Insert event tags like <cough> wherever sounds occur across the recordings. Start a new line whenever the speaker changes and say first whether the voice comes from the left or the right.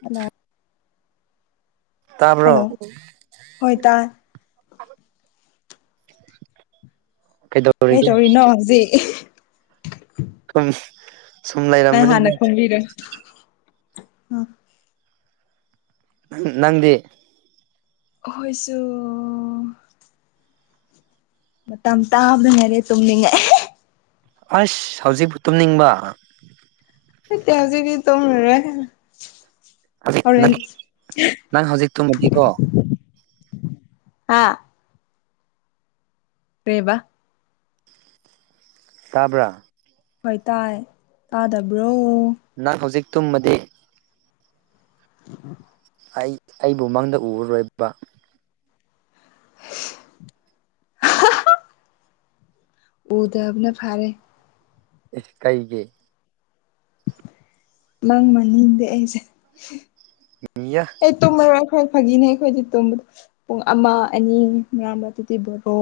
left: Hello
right: ꯇꯥꯕꯔꯣ
left: hello ꯍꯣꯏ ꯇꯥꯏ
right: ꯀꯩꯗ
left: ꯀꯩꯇꯧꯔꯤꯅꯣ ꯍꯧꯖꯤꯛ
right: <unintelligible>
left: ꯅ ꯍꯥꯟꯅ
right: ꯂꯩꯔꯝꯕꯅꯤꯅ
left: ꯈꯨꯝꯕꯤꯔꯦ
right: ꯅꯪꯗꯤ
left: ꯍꯣꯏꯁꯨ ꯃꯇꯝ ꯇꯥꯕꯅ ꯍꯦꯜꯂꯦ ꯇꯨꯝꯅꯤꯡꯉꯦ꯫
right: ꯑꯁ ꯍꯧꯖꯤꯛꯄꯨ ꯇꯨꯝꯅꯤꯡꯕ
left: ꯅꯠꯇꯦ ꯍꯧꯖꯤꯛꯇꯤ ꯇꯨꯝꯃꯔꯣꯏ ꯍꯣꯔꯦꯟ
right: ꯅꯪ ꯅꯪ ꯍꯧꯖꯤꯛ ꯇꯨꯝꯃꯗꯤꯀꯣ
left: ꯑꯥ ꯀꯩꯕ
right: ꯇꯥꯕ꯭ꯔꯥ
left: ꯍꯣꯏ ꯇꯥꯏ ꯇꯥꯗꯕ꯭ꯔꯣ
right: ꯅꯪ ꯍꯧꯖꯤꯛ ꯇꯨꯝꯃꯗꯤ
left: <inaudible>
right: ꯑꯩ ꯑꯩꯕꯨ ꯃꯪꯗ ꯎꯔꯔꯣꯏꯕ
left: ꯎꯗꯕꯅ ꯐꯔꯦ
right: ꯏꯁ ꯀꯩꯒꯤ
left: ꯅꯪ ꯃꯥꯟꯅꯤꯡꯗꯦ ꯑꯩꯁꯦ
right: ꯑꯩꯌꯥ
left: ꯑꯩ ꯇꯨꯝꯃꯔꯣꯏ ꯑꯩꯈꯣꯏ ꯐꯥꯒꯤꯅꯦ ꯑꯩꯈꯣꯏꯗꯤ ꯇꯨꯝ ꯄꯨꯡ ꯑꯃ ꯑꯅꯤ ꯉꯥꯡꯕ ꯑꯗꯨꯗꯤ ꯕꯣꯔꯣ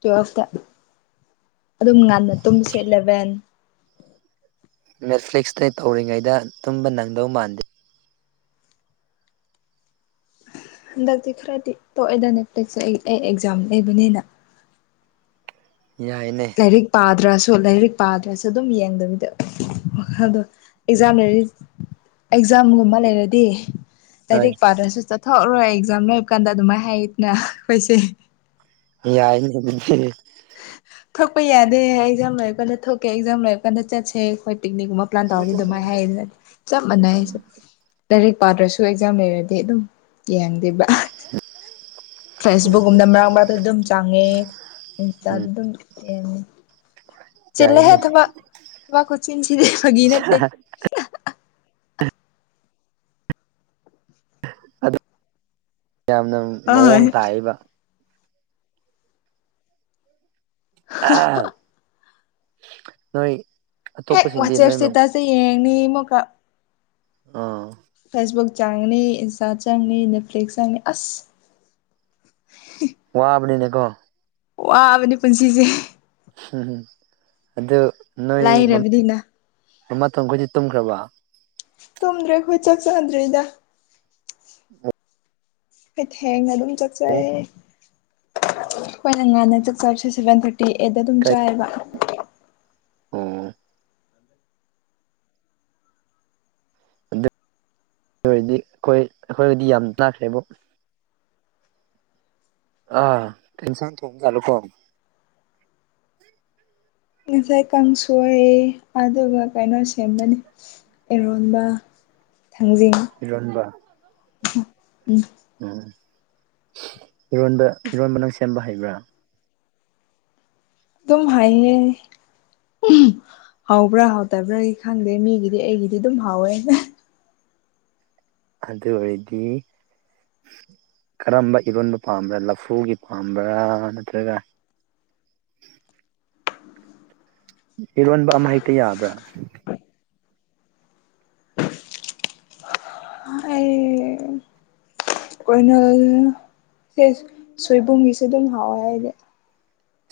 left: ꯇꯨꯋꯦꯜꯐꯇ ꯑꯗꯨꯝ ꯉꯟꯅ ꯇꯨꯝꯁꯦ ꯏꯂꯕꯦꯟ
right: ꯅꯦꯠꯐ꯭ꯂꯤꯛꯁꯇ ꯇꯧꯔꯤꯉꯩꯗ ꯇꯨꯝꯕ ꯅꯪꯗꯧ ꯃꯥꯟꯗꯦ
left: ꯍꯟꯗꯛꯇꯤ ꯈꯔꯗꯤ ꯇꯣꯛꯑꯦꯗ ꯅꯦꯠꯐ꯭ꯂꯤꯛꯁꯁꯦ ꯑꯩ ꯑꯩ ꯑꯦꯛꯖꯥꯝ ꯂꯩꯕꯅꯤꯅ
right: ꯌꯥꯏꯅꯦ
left: ꯂꯥꯏꯔꯤꯛ ꯄꯥꯗ꯭ꯔꯁꯨ ꯂꯥꯏꯔꯤꯛ ꯄꯥꯗ꯭ꯔꯁꯨ ꯑꯗꯨꯝ ꯌꯦꯡꯗꯕꯤꯗ ꯑꯗꯣ ꯑꯦꯛꯖꯥꯝ ꯂꯩꯔꯗꯤ ꯑꯦꯛꯖꯥꯝꯒꯨꯝꯕ ꯂꯩꯔꯗꯤ
right: ꯍꯣꯏ
left: ꯂꯥꯏꯔꯤꯛ ꯄꯥꯗ꯭ꯔꯁꯨ ꯆꯠꯊꯣꯛꯑꯔꯣꯏ ꯑꯦꯛꯖꯥꯝ ꯂꯣꯏꯔ ꯀꯥꯟꯗ ꯑꯗꯨꯃꯥꯏꯅ ꯍꯥꯏꯌꯦꯅ ꯑꯩꯈꯣꯏꯁꯦ
right: ꯌꯥꯏꯅꯦ
left: ꯊꯣꯛꯄ ꯌꯥꯗꯦ ꯑꯦꯛꯖꯥꯝ ꯂꯣꯏꯔ ꯀꯥꯟꯗ ꯊꯣꯛꯀꯦ ꯑꯦꯛꯖꯥꯝ ꯂꯣꯏꯔ ꯀꯥꯟꯗ ꯆꯠꯁꯦ ꯑꯩꯈꯣꯏ ꯄꯤꯛꯅꯤꯛꯀꯨꯝꯕ ꯇꯧꯔꯅꯤ ꯗꯨꯃꯥꯏ ꯍꯥꯏ ꯆꯞ ꯃꯅꯩ ꯑꯩꯁꯨ ꯂꯥꯏꯔꯤꯛ ꯄꯥꯗ꯭ꯔꯁꯨ ꯑꯦꯛꯖꯥꯝ ꯂꯩꯔꯗꯤ ꯑꯗꯨꯝ ꯌꯦꯡꯗꯦꯕ
right: ꯎꯝ
left: ꯐꯦꯁꯕꯨꯛꯀꯨꯝꯅ ꯃꯔꯛ ꯃꯔꯛꯇ ꯑꯗꯨꯝ ꯆꯪꯉꯦ
right: ꯎꯝ
left: ꯏꯟꯁꯇꯥꯗ ꯑꯗꯨꯝ ꯌꯦꯉ ꯆꯤꯜꯂꯦꯍꯦ
right: ꯌꯥꯏꯅꯦ
left: ꯊꯕꯛ ꯊꯕꯥꯛ ꯈꯨꯆꯤꯟꯁꯤꯗꯤ ꯐꯒꯤ ꯅꯠꯇꯦ
right: ꯌꯥꯝꯅ ꯃꯑꯣꯡ ꯇꯥꯏꯕ ꯅꯣꯏ
left: ꯍꯦꯛ
right: ꯑꯇꯣꯞꯄꯁꯤꯡꯗꯤ
left: ꯋꯥꯆꯦꯞ
right: ꯅꯣꯏ
left: ꯏꯁꯇꯦꯇꯁ ꯌꯦꯡꯅꯤ ꯑꯃꯨꯀ
right: ꯑ
left: ꯐꯦꯁꯕꯨꯛ ꯆꯪꯅꯤ ꯏꯟꯁꯇꯥ ꯆꯪꯅꯤ ꯅꯦꯠꯐ꯭ꯂꯤꯛꯁ ꯆꯪꯅꯤ ꯑꯁ
right: ꯋꯥꯕꯅꯤꯅꯦꯀꯣ
left: ꯋꯥꯕꯅꯤ ꯄꯨꯟꯁꯤꯁꯦ
right: ꯎꯝ ꯑꯗꯨ ꯅꯣꯏ
left: ꯂꯥꯏꯔꯕꯅꯤꯅ
right: ꯃꯃꯥ ꯈꯣꯏꯗꯤ ꯇꯨꯝꯈ꯭ꯔꯕ
left: ꯇꯨꯝꯗ꯭ꯔꯤ ꯑꯩꯈꯣꯏ ꯆꯥꯛ ꯆꯥꯗ꯭ꯔꯤꯗ
right: ꯑ
left: ꯑꯩꯈꯣꯏ ꯊꯦꯡꯅ ꯑꯗꯨꯝ ꯆꯥꯛ ꯆꯥꯏꯌꯦ ꯈꯣꯏꯅ ꯉꯟꯅ ꯆꯥꯛ ꯆꯥꯕꯁꯦ ꯁꯚꯦꯟ ꯊꯥꯔꯇꯤ ꯑꯦꯠꯇ ꯑꯗꯨꯝ
right: ꯀꯩ
left: ꯆꯥꯏꯕ
right: ꯑꯣ ꯑꯗꯨ ꯑꯗꯨ ꯑꯣꯏꯔꯗꯤ ꯑꯩꯈꯣꯏ ꯑꯩꯈꯣꯏꯗꯤ ꯌꯥꯝ ꯂꯥꯛꯈ꯭ꯔꯦꯕꯨ ꯑ ꯀꯩ ꯎꯟꯁꯥꯡ ꯊꯣꯡꯕ ꯖꯠꯂꯣꯀꯣ
left: ꯉꯁꯥꯏ ꯀꯥꯡꯁꯣꯏ ꯑꯗꯨꯒ ꯀꯩꯅꯣ ꯁꯦꯝꯕꯅꯤ ꯑꯦꯔꯣꯟꯕ ꯊꯥꯡꯖꯤꯡ
right: ꯏꯔꯣꯟꯕ
left: ꯎꯝ
right: ꯎꯝ ꯏꯔꯣꯟꯕ ꯏꯔꯣꯟꯕ ꯅꯪ ꯁꯦꯝꯕ ꯍꯩꯕ꯭ꯔꯥ
left: ꯑꯗꯨꯝ ꯍꯥꯏꯌꯦ ꯍꯕ꯭ꯔꯥ ꯍꯥꯎꯇꯕ꯭ꯔꯥꯒꯤ ꯈꯪꯗꯦ ꯃꯤꯒꯤꯗꯤ ꯑꯩꯒꯤꯗꯤ ꯑꯗꯨꯝ ꯍꯥꯎꯋꯦꯅ
right: ꯑꯗꯨ ꯑꯗꯨ ꯑꯣꯏꯗꯤ ꯀꯔꯝꯕ ꯏꯔꯣꯟꯕ ꯄꯥꯝꯕ꯭ꯔꯥ ꯂꯐꯨꯒꯤ ꯄꯥꯝꯕ꯭ꯔꯥ ꯅꯠꯇ꯭ꯔꯒ ꯏꯔꯣꯟꯕ ꯑꯃ ꯍꯦꯛꯇ ꯌꯥꯕ꯭ꯔꯥ
left: ꯑꯩ ꯀꯅꯜ ꯁꯦ ꯁꯣꯏꯕꯨꯝꯒꯤꯁꯨ ꯑꯗꯨꯝ ꯍꯥꯎꯋꯦ ꯍꯥꯏꯗꯤ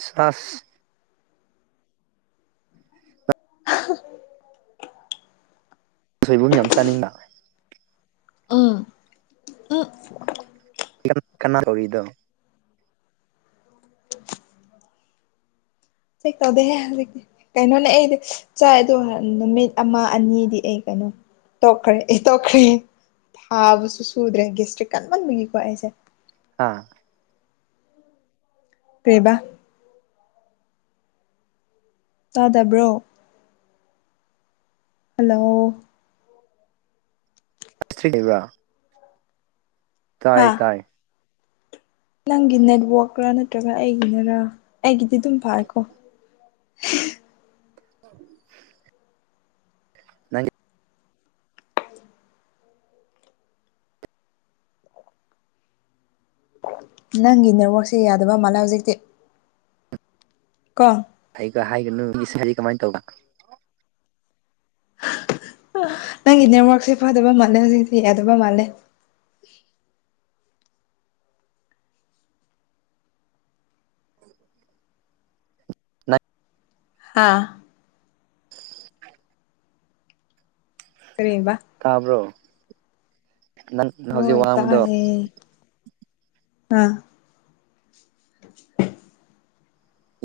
right: ꯆꯁ
left: <unintelligible>
right: ꯁꯣꯏꯕꯨꯝ ꯌꯥꯝ ꯆꯥꯅꯤꯡꯕ
left: ꯎꯝ ꯎꯝ
right: ꯈꯅꯔꯣꯏꯗꯣ
left: ꯆꯦꯛ ꯇꯧꯗꯦꯍꯦ ꯍꯧꯖꯤꯛꯇꯤ ꯀꯩꯅꯣꯅꯦ ꯑꯩꯗꯤ ꯆꯥꯏꯗꯣ ꯅꯨꯃꯤꯠ ꯑꯃ ꯑꯅꯤꯗꯤ ꯑꯩ ꯀꯩꯅꯣ ꯇꯣꯛꯈ꯭ꯔꯦ ꯑꯦ ꯇꯣꯛꯈ꯭ꯔꯦ ꯊꯥꯕꯁꯨ ꯁꯨꯗ꯭ꯔꯦ ꯒꯦꯁꯇ꯭ꯔꯤ ꯀꯟꯃꯟꯕꯒꯤꯀꯣ ꯑꯩꯁꯦ
right: ꯍꯥꯥ
left: ꯄꯩꯕ ꯇꯥꯗꯕ꯭ꯔꯣ ꯍꯜꯂꯣ
right: ꯁꯤ꯭ꯔꯤꯅꯤꯕ ꯇꯥꯏ
left: ꯍꯥ
right: ꯇꯥꯏ
left: ꯅꯪꯒꯤ ꯅꯦꯠꯋꯥꯛꯔꯥ ꯅꯠꯇ꯭ꯔꯒ ꯑꯩꯒꯤꯅꯔ ꯑꯩꯒꯤꯗꯤ ꯑꯗꯨꯝ ꯐꯀꯣ
right: <unintelligible> ꯅꯪ
left: ꯅꯪꯒꯤ ꯅꯦꯠꯋꯥꯛꯁꯦ ꯌꯥꯗꯕ ꯃꯥꯜꯂꯦ ꯍꯧꯖꯤꯛꯇꯤ ꯀ
right: ꯑꯩꯒ ꯍꯥꯏꯒꯅꯨ ꯃꯤꯁꯤꯡ ꯍꯥꯏꯗꯤ ꯀꯃꯥꯏꯅ ꯇꯧꯕ
left: ꯅꯪꯒꯤ ꯅꯦꯠꯋꯔꯛꯁꯦ ꯐꯗꯕ ꯃꯥꯜꯂꯦ ꯍꯧꯖꯤꯛꯇꯤ ꯌꯥ ꯌꯥꯗꯕ ꯃꯥꯜꯂꯦ
right: ꯅꯪ
left: ꯍꯥꯥ ꯀꯔꯤꯕ
right: ꯇꯥꯕ꯭ꯔꯣ ꯅꯪ ꯍꯧꯖꯤꯛ
left: ꯍꯣꯏ
right: ꯋꯥꯡꯕꯗꯣ
left: ꯇꯥꯏꯌꯦ ꯑꯥ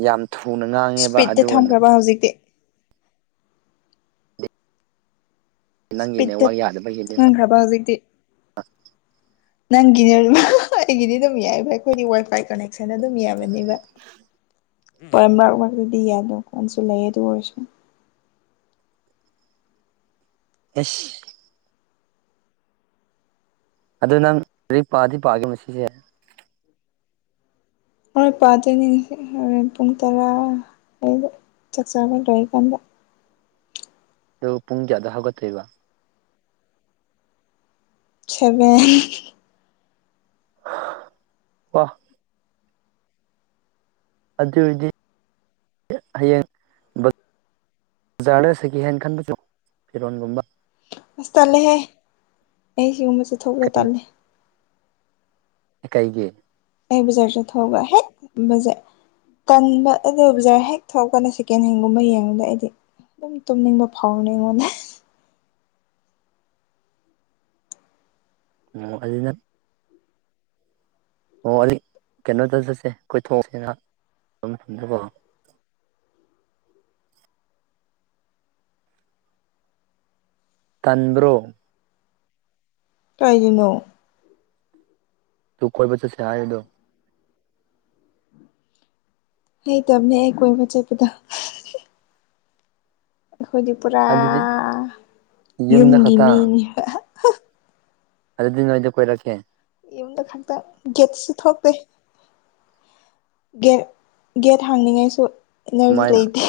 right: ꯌꯥꯝ ꯊꯨꯅ ꯉꯥꯡꯉꯦꯕ ꯑꯗꯨ ꯑꯣꯏꯅ
left: ꯍꯧꯖꯤꯛ
right: ꯅꯪꯒꯤ
left: ꯏꯁꯄꯤꯠꯇ
right: ꯅꯦꯠꯋꯥꯛ ꯌꯥꯗꯕꯒꯤꯅꯦ
left: ꯉꯪꯈ꯭ꯔꯕ ꯍꯧꯖꯤꯛꯇꯤ ꯅꯪꯒꯤꯅꯦ ꯑꯩꯒꯤꯗꯤ ꯑꯗꯨꯝ ꯌꯥꯏꯕ ꯑꯩꯈꯣꯏꯗꯤ ꯋꯥꯏ ꯐꯥꯏ ꯀꯅ ꯁꯦꯟ ꯑꯗꯨꯝ ꯌꯥꯝꯃꯅꯦꯕ ꯍ ꯃꯔꯛ ꯃꯔꯛꯇꯗꯤ ꯌꯥꯗ ꯀꯣꯟꯁꯨ ꯂꯩ ꯑꯗꯨ ꯑꯣꯏꯔꯁꯨ
right: ꯑꯁ ꯑꯗꯨ ꯅꯪ ꯂꯔꯤ ꯄꯥꯗꯤ ꯄꯥꯒꯦ ꯃꯁꯤꯁꯦ
left: ꯃꯣꯏ ꯏꯄꯥ ꯇꯣꯏꯅꯤꯡꯁꯤꯦ ꯍꯣꯔꯦꯟ ꯄꯨꯡ ꯇꯔꯥ ꯑꯗ ꯆꯥꯛ ꯆꯥꯕ ꯂꯣꯏꯔꯤꯀꯥꯟꯗ
right: ꯑꯗꯨ ꯄꯨꯡꯗꯤ ꯑꯗ ꯍꯧꯒꯠꯇꯣꯏꯕ
left: ꯁꯕꯦꯟ
right: ꯋꯥ ꯑꯗꯨꯏꯗꯤ ꯍꯌꯦꯡ ꯕꯖꯥꯔꯗ ꯁꯦꯀꯦꯟ ꯈꯟꯕꯁꯨ ꯐꯤꯔꯣꯟꯒꯨꯝꯕꯥ
left: ꯑꯁ ꯇꯜꯂꯦꯍꯦ ꯑꯩ ꯁꯤꯒꯨꯝꯕ ꯆꯠꯊꯣꯛꯧꯕꯗ
right: ꯀꯩ
left: ꯇꯜꯂꯦ
right: ꯀꯩꯒꯤ
left: ꯑꯩ ꯕꯖꯥꯔ ꯆꯠꯊꯣꯛꯑꯒ ꯍꯦꯛ ꯕꯖ ꯇꯟꯕ ꯑꯗꯨ ꯕꯖꯥꯔ ꯍꯦꯛ ꯊꯣꯛꯄꯅ‌ꯦ ꯁꯦꯀꯦꯟ ꯍꯦꯟꯒꯨꯝꯕ ꯌꯦꯡꯕꯗ ꯑꯩꯗꯤ ꯑꯗꯨꯝ ꯇꯨꯝꯅꯤꯡꯕ ꯐꯥꯎꯕꯅꯤ ꯑꯩꯉꯣꯟꯗ
right: ꯑꯣ ꯑꯩꯅ‌ꯦ ꯑꯣ ꯂꯤꯛ ꯀꯩꯅꯣꯗꯧ ꯆꯠꯁꯦ ꯀꯣꯏꯊꯣꯛꯁꯦꯅ <unintelligible> ꯐꯝꯗꯀꯣ ꯇꯟꯕ꯭ꯔꯣ
left: ꯀꯩꯒꯤꯅꯣ
right: ꯗꯨꯨ ꯀꯣꯏꯕ ꯆꯠꯁꯦ ꯍꯥꯏꯕꯗꯣ
left: ꯍꯩꯇꯕꯅꯦ ꯑꯩ ꯀꯣꯏꯕ ꯆꯠꯄꯗ‌ꯣ ꯑꯩꯈꯣꯏꯗꯤ ꯄꯨꯔꯥ
right: ꯑꯗꯨꯗꯤ ꯌꯨꯝꯗ
left: ꯌꯨꯝꯒꯤ
right: ꯈꯛꯇ
left: ꯃꯤꯅꯤꯕ
right: ꯑꯗꯨꯗꯤ ꯅ‌ꯣꯏꯗ ꯀꯣꯏꯔꯛꯀꯦ
left: ꯌꯨꯝꯗ ꯈꯛꯇ ꯒ‌ꯦꯠꯁꯨ ꯊ‌ꯣꯛꯇꯦ ꯒꯦꯠ ꯒꯦꯠ ꯍꯥꯡꯅꯤꯡꯉꯥꯏꯁꯨ ꯏꯅꯔꯖꯤ
right: ꯀꯃꯥꯏꯅ
left: ꯂꯩꯇꯦ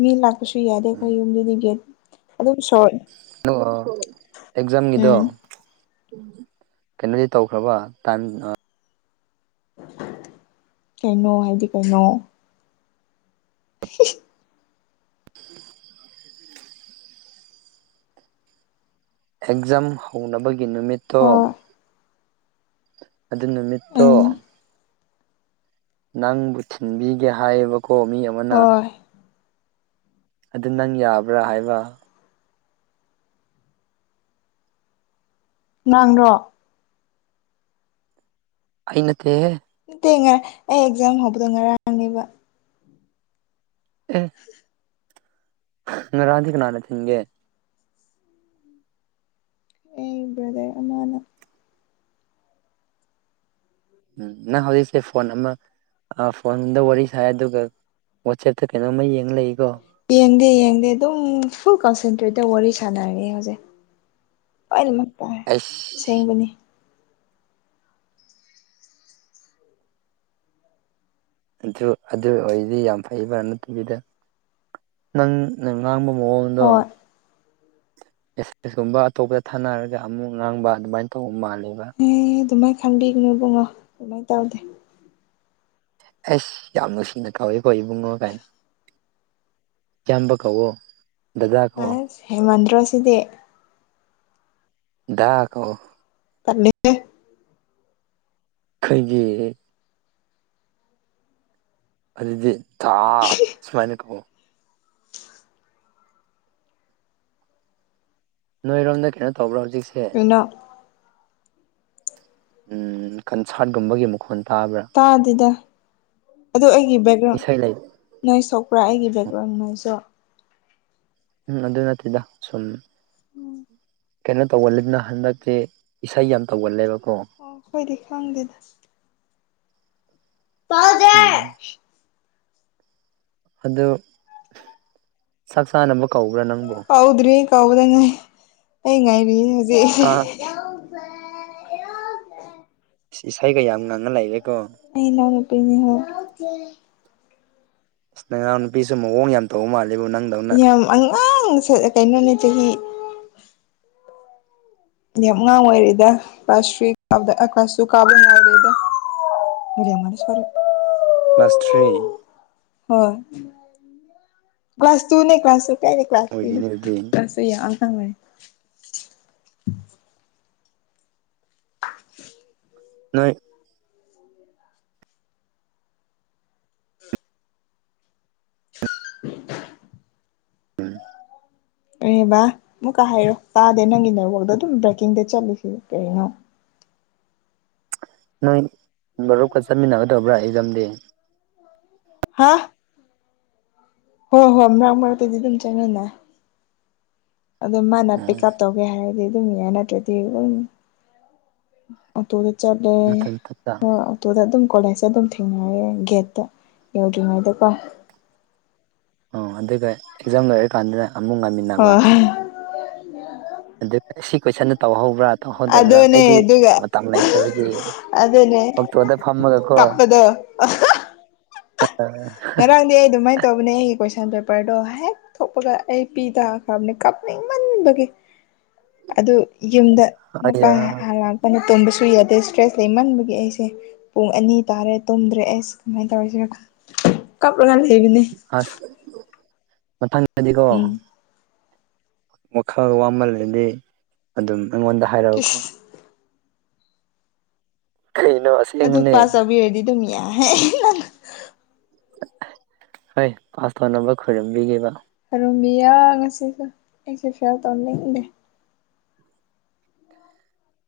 left: ꯃꯤ ꯂꯥꯛꯄꯁꯨ ꯌꯥꯗꯦ ꯑꯩꯈꯣꯏ ꯌꯨꯝꯗꯨꯗꯤ ꯒꯦꯠ ꯑꯗꯨꯝ ꯁ‌ꯣꯏ
right: ꯑꯗ‌ꯣ ꯑꯦꯛꯖꯥꯝꯒꯤꯗ‌ꯣ ꯀꯩꯅꯣꯗꯤ ꯇꯧꯈ꯭ꯔꯕ ꯇꯥꯏꯝ ꯑꯥ
left: ꯀꯩꯅꯣ ꯍꯥꯏꯗꯤ ꯀꯩꯅꯣ <unintelligible>
right: <unintelligible> ꯑꯦꯛꯖꯥꯝ ꯍꯧꯅꯕꯒꯤ ꯅꯨꯃꯤꯠꯇꯣ
left: ꯍꯣꯏ
right: ꯑꯗꯨ ꯅꯨꯃꯤꯠꯇꯣ
left: ꯎꯝ
right: ꯅꯪꯕꯨ ꯊꯤꯟꯕꯤꯒꯦ ꯍꯥꯏꯌꯦꯕꯀꯣ ꯃꯤ ꯑꯃ
left: ꯍꯣꯏ
right: ꯑꯗꯨ ꯅꯪ ꯌꯥꯕ꯭ꯔꯥ ꯍꯥꯏꯕ
left: ꯅꯪꯔ‌ꯣ
right: ꯑꯩ ꯅꯠꯇ‌ꯦꯍ‌ꯦ
left: ꯅꯠꯇꯦ ꯉꯔ ꯑꯩ ꯑꯦꯛꯖꯥꯝ ꯍꯧꯕꯗꯣ ꯉꯔꯥꯡꯅꯦꯕ
right: ꯑꯦ
left: <unintelligible>
right: ꯉꯔꯥꯡꯗꯤ ꯀꯅꯥꯅ ꯊꯤꯟꯒꯦ
left: ꯑꯩ ꯕ꯭ꯔꯗꯔ ꯑꯃꯅ
right: ꯎꯝ ꯅꯪ ꯍꯧꯖꯤꯛꯁꯦ ꯐꯣꯟ ꯑꯃ ꯑ ꯐꯣꯟꯗ ꯋꯥꯔꯤ ꯁꯥꯏ ꯑꯗꯨꯒ ꯋꯥꯆ‌ꯦꯞꯇ ꯀꯩꯅꯣꯃ ꯌꯦꯡ ꯂꯩꯒꯣ
left: ꯌꯦꯡꯗꯦ ꯌꯦꯡꯗꯦ ꯑꯗꯨꯝ ꯐꯨꯜ ꯀꯟꯁꯦꯟꯇ꯭ꯔꯦꯠꯇ ꯋꯥꯔꯤ ꯁꯥꯟꯅꯔꯤ ꯍꯧꯖꯤꯛ ꯂꯣꯏꯅꯃꯛ ꯇꯥꯏ
right: ꯑꯩꯁ
left: ꯑꯁꯦꯡꯕꯅꯤ
right: ꯑꯗꯨ ꯑꯗꯨ ꯑꯣꯏꯔꯗꯤ ꯌꯥꯝ ꯐꯩꯕꯥ ꯅꯠꯇꯕꯤꯗ ꯅꯪ ꯅꯪ ꯉꯥꯡꯕ ꯃꯑꯣꯡꯗꯣ
left: ꯍꯣꯏ
right: ꯃ‌ꯦꯁ‌ꯦꯁ ꯀꯨꯝꯕ ꯑꯇꯣꯞꯄꯗ ꯊꯥꯅꯔꯒ ꯑꯃꯨꯛ ꯉꯥꯡꯕ ꯑꯗꯨꯃꯥꯏꯅ ꯇꯧꯕ ꯃꯥꯜꯂꯦꯕ
left: ꯑꯦ ꯑꯗꯨꯃꯥꯏꯅ ꯈꯪꯕꯤꯒꯅꯨ ꯏꯕꯨꯡꯉꯣ ꯑꯗꯨꯃꯥꯏ ꯇꯧꯗꯦ
right: ꯑꯩꯁ ꯌꯥꯝ ꯅꯨꯡꯁꯤꯅ ꯀꯥꯎꯏꯀꯣ ꯏꯕꯨꯡꯉꯣ ꯀꯥꯏꯅ ꯑꯌꯥꯝꯕ ꯀꯧꯋꯣ ꯗꯥꯗꯥ ꯀꯧꯋ‌ꯣ
left: ꯍꯦꯟꯃꯟꯗ꯭ꯔꯣ ꯁꯤꯗꯤ
right: ꯗꯥ ꯀꯧ
left: ꯇꯜꯂ‌ꯦ <inaudible>
right: ꯀꯩꯒꯤ ꯑꯗꯨꯗꯤ ꯗꯥ ꯁꯨꯃꯥꯏꯅ ꯀꯧ ꯅꯣꯏꯔꯣꯝꯗ ꯀꯩꯅꯣ ꯇꯧꯕ꯭ꯔꯥ ꯍꯧꯖꯤꯛꯁꯦ
left: ꯀꯩꯅ‌ꯣ
right: ꯎꯝ ꯀꯟꯁꯥꯔꯠꯒꯨꯝꯕꯒꯤ ꯃꯈꯣꯟ ꯇꯥꯕ꯭ꯔꯥ
left: ꯇꯥꯗꯦꯗ ꯑꯗꯨ ꯑꯩꯒꯤ ꯕꯦꯛꯒ꯭ꯔꯥꯎꯟ
right: ꯏꯁꯩ ꯂꯩ
left: ꯅꯣꯏ ꯁꯣꯛꯄ꯭ꯔꯥ ꯑꯩꯒꯤ ꯕꯦꯛꯒ꯭ꯔꯥꯎꯟꯉꯁꯨ
right: ꯎꯝ ꯑꯗꯨ ꯅꯠꯇꯦꯗ ꯁꯨꯝ ꯀꯩꯅꯣ ꯇꯧꯒꯜꯂꯤꯗꯅ ꯍꯟꯗꯛꯇꯤ ꯏꯁꯩ ꯌꯥꯝ ꯇꯧꯒꯜꯂꯦꯕꯀꯣ
left: ꯑꯣ ꯈꯣꯏꯗꯤ ꯈꯪꯗꯦꯗ ꯄꯥꯗ
right: ꯎꯝ ꯑꯗꯨ ꯆꯥꯛ ꯆꯥꯅꯕ ꯀꯧꯕ꯭ꯔꯥ ꯅꯪꯕꯨ
left: ꯀꯧꯗ꯭ꯔꯤ ꯀꯧꯕ ꯉꯥꯏ ꯑꯩ ꯉꯥꯏꯔꯤꯌꯦ ꯍꯧꯖꯤꯛ
right: ꯍꯥ
left: ꯑꯩ ꯌꯥꯎꯁꯦ ꯌꯥꯎꯁꯦ
right: ꯏꯁ ꯏꯁꯩꯒ ꯌꯥꯝ ꯉꯪꯉ ꯂꯩꯔꯦꯀꯣ
left: ꯑꯩ ꯏꯅꯥꯎꯅꯨꯄꯤꯅꯤ ꯍꯦ
right: ꯏꯁ ꯅꯔꯎ ꯅꯨꯄꯤꯁꯨ ꯃꯑꯣꯡ ꯌꯥꯝ ꯇꯧꯕ ꯃꯥꯜꯂꯦꯕ ꯅꯪ
left: ꯌꯥꯝ ꯑꯉꯥꯡ ꯁꯤ ꯀꯩꯅꯣꯅꯦ ꯆꯍꯤ ꯌꯥꯝ ꯑꯉꯥꯡ ꯑꯣꯏꯔꯤꯗ ꯀ꯭ꯂꯥꯁ ꯊ꯭ꯔꯤ ꯀꯥꯕꯗ ꯀ꯭ꯂꯥꯁ ꯇꯨ ꯀꯥꯕꯗ ꯉꯥꯏꯔꯤꯗ ꯃꯗꯤꯦ ꯃꯦ ꯁꯣꯔꯦ <unintelligible>
right: ꯀ꯭ꯂꯥꯁ ꯊ꯭ꯔꯤ
left: ꯍꯣꯏ ꯀ꯭ꯂꯥꯁ ꯇꯨꯅꯦ ꯀ꯭ꯂꯥꯁ ꯇꯨ ꯀꯥꯏꯗꯩ ꯀ꯭ꯂꯥꯁ
right: ꯑꯣꯏꯔꯤꯅꯦ
left: ꯊꯔꯤꯅꫭ
right: ꯑꯗꯨꯗꯤ
left: ꯑꯁ ꯑꯗꯨ ꯌꯥꯝ ꯑꯉꯥꯡ‌ ꯑꫭꯏꯔꯤ <unintelligible>
right: ꯅꯣꯏ
left: <unintelligible>
right: ꯎꯝ
left: ꯀꯩꯕꯥ ꯑꯃꯨꯛꯀ ꯍꯥꯏꯔꯣ ꯇꯥꯗꯦ ꯅꯪꯒꯤ ꯅꯑꫭꯡꯗꯣ ꯑꯗꯨꯝ ꯕ꯭ꯔꯦꯛꯀꯤꯡꯗ ꯆꯠꯂꯤꯁꯤ ꯀꯩꯅꯣ
right: ꯅꯪ ꯃꯔꯨꯞꯀ ꯆꯠꯃꯤꯟꯅꯒꯗꯕ꯭ꯔꯥ ꯑꯦꯛꯖꯥꯝꯗꯤ
left: ꯍꯥ ꯍꯣ ꯍꯣ ꯃꯔꯡ ꯃꯔꯛꯇꯗꯤ ꯑꯗꯨꯝ ꯆꯠꯃꯤꯟꯅ ꯑꯗꯨ ꯃꯥꯅ ꯄꯤꯛ
right: ꯎꯝ
left: ꯀꯞ ꯇꯧꯒꯦ ꯍꯥꯏꯔꯗꯤ ꯑꯗꯨꯝ ꯌꯥꯏ ꯅꯠꯇ꯭ꯔꯗꯤ ꯑꯗꯨꯝ ꯑꫭꯛꯇꯣꯗ ꯆꯠꯂꯦ
right: ꯃꯊꯟ ꯃꯊꯟꯇ
left: ꯍ ꯑꯣꯇꯣꯗ ꯑꯗꯨꯝ ꯀꯣꯂꯦꯁꯇ ꯑꯗꯨꯝ ꯊꯦꯡꯅꯔꯦ ꯒꯦꯠꯇ ꯌꯧꯗ꯭ꯔꯤꯉꯩꯗꯀꯣ
right: ꯑꯣ ꯑꯗꯨꯒ ꯑꯦꯛꯖꯥꯝ ꯂꯣꯏꯔꯀꯥꯟꯗꯨꯅ ꯑꯃꯨꯛ ꯉꯥꯏꯃꯤꯟꯅꯕ
left: ꯍꯣꯏ
right: ꯑꯗꯨꯒ ꯁꯤ ꯀꯣꯏꯁꯟꯖꯦ ꯇꯧꯍꯧꯕ꯭ꯔꯥ ꯇꯧꯍꯧꯗꯕ꯭ꯔꯥ
left: ꯑꯗꯨꯅꯦ
right: ꯑꯩꯗꯤ
left: ꯑꯗꯨꯒ
right: ꯃꯇꯝ ꯂꯩꯇꯕꯒꯤ
left: ꯑꯗꯨꯅꯦ
right: ꯑꯣꯛꯇꯣꯗ ꯐꯝꯃꯒꯀꯣ
left: ꯀꯞꯄꯗꯣ
right: ꯆꯠꯇꯥꯔ
left: ꯉꯔꯥꯡꯗꯤ ꯑꯩ ꯑꯗꯨꯃꯥꯏꯅ ꯇꯧꯕꯅꯦ ꯑꯩꯒꯤ ꯀꯣꯏꯁꯟ ꯄꯦꯄꯔꯗꯣ ꯍꯦꯛ ꯊꯣꯛꯄꯒ ꯑꯩ ꯄꯤ ꯇꯥꯈ꯭ꯔꯕꯅꯤ ꯀꯞꯅꯤꯡꯃꯟꯕꯒꯤ ꯑꯗꯨ ꯌꯨꯝꯗ ꯃꯨꯀꯥ
right: ꯑꯩꯌꯥ
left: ꯂꯥꯛꯄꯅ ꯇꯨꯝꯕꯁꯨ ꯌꯥꯗꯦ ꯏꯁꯇ꯭ꯔꯦꯁ ꯂꯩꯃꯟꯕꯒꯤ ꯑꯩꯁꯦ ꯄꯨꯡ ꯑꯅꯤ ꯇꯥꯔꯦ ꯇꯨꯝꯗ꯭ꯔꯦ ꯑꯦꯁ ꯀꯃꯥꯏꯅ ꯇꯧꯔꯁꯤ ꯀꯞꯂꯒ ꯂꯩꯕꯅꯦ
right: ꯑꯁ ꯃꯊꯪꯗꯗꯤꯀꯣ
left: ꯎꯝ
right: ꯋꯥꯈꯜ ꯋꯥꯃꯜꯂꯗꯤ ꯑꯗꯨꯝ ꯑꯩꯉꯣꯟꯗ ꯍꯥꯏꯔꯛꯎꯀꯣ
left: ꯏꯁ
right: ꯀꯩꯅꯣ
left: ꯑꯗꯨ
right: ꯑꯁꯦꯡꯕꯅꯦ
left: ꯄꯥꯁ ꯆꯥꯕꯤꯔꯗꯤ ꯑꯗꯨꯝ ꯌꯥꯍꯦ ꯅꯪ
right: ꯍꯣꯏ ꯄꯥꯁ ꯇꯧꯅꯕ ꯈꯣꯏꯔꯝꯕꯤꯒꯦꯕ
left: ꯔꯨꯝꯕꯤꯌꯥ ꯉꯁꯤꯁꯨ ꯑꯩꯁꯨ ꯐꯦꯜ ꯇꯧꯅꯤꯡꯗꯦ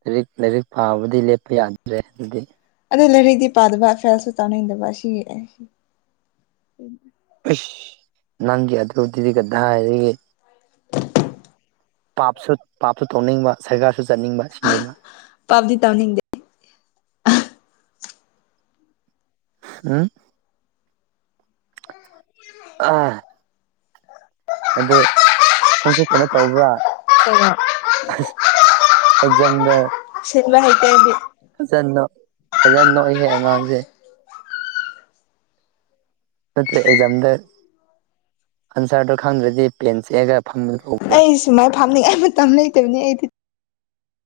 right: ꯂꯥꯏꯔꯤꯛ ꯂꯥꯏꯔꯤꯛ ꯄꯥꯕꯗꯤ ꯂꯦꯞꯄ ꯌꯥꯗ꯭ꯔꯦ ꯑꯗꯨꯗꯤ
left: ꯑꯗꯨ ꯂꯩꯥꯏꯔꯤꯛꯇꯤ ꯄꯥꯗꯕ ꯐꯦꯜꯁꯨ ꯇꯥꯅꯤꯡꯗꯕ ꯑꯁꯤꯒꯤ ꯑꯩ ꯎꯝ
right: ꯑꯩꯁ ꯅꯪꯒꯤ ꯑꯗꯨꯗꯨꯗꯤ ꯀꯗꯥꯏꯗꯒꯤ ꯄꯥꯞꯁꯨ ꯄꯥꯞꯁꯨ ꯇꯧꯅꯤꯡꯕ ꯁꯔꯒꯔꯁꯨ ꯆꯠꯅꯤꯡꯕ ꯁꯤꯅꯦꯕ
left: ꯄꯥꯕꯗꯤ ꯇꯅꯤꯡꯗꯦ
right: ꯎꯝ ꯑꯥ ꯑꯗꯨ ꯅꯪꯁꯨ ꯀꯩꯅꯣ ꯇꯧꯕ꯭ꯔꯥ
left: <unintelligible>
right: ꯑꯦꯛꯖꯝꯗ
left: ꯁꯤꯟꯕ ꯍꯩꯇ‌ꯦ ꯑꯩꯗꯤ
right: ꯐꯖꯅ‌ꯣꯛ ꯐꯖꯅ ꯅꯣꯛꯏꯍꯦ ꯑꯉꯥꯡꯖ‌ꯦ ꯅꯠꯇ‌ꯦ ꯑꯦꯛꯖꯥꯝꯗ ꯑꯟꯁꯥꯔꯗꯣ ꯈꯪꯗ꯭ꯔꯗꯤ ꯄꯦꯟ ꯆꯦꯛꯑꯒ ꯐꯝ
left: ꯗꯨꯃꯥꯏꯅ ꯐꯥꯝꯅꯤꯡꯉꯥꯏ ꯃꯇꯝ ꯂꯩꯇꯕꯅꯤ ꯑꯩꯗꯤ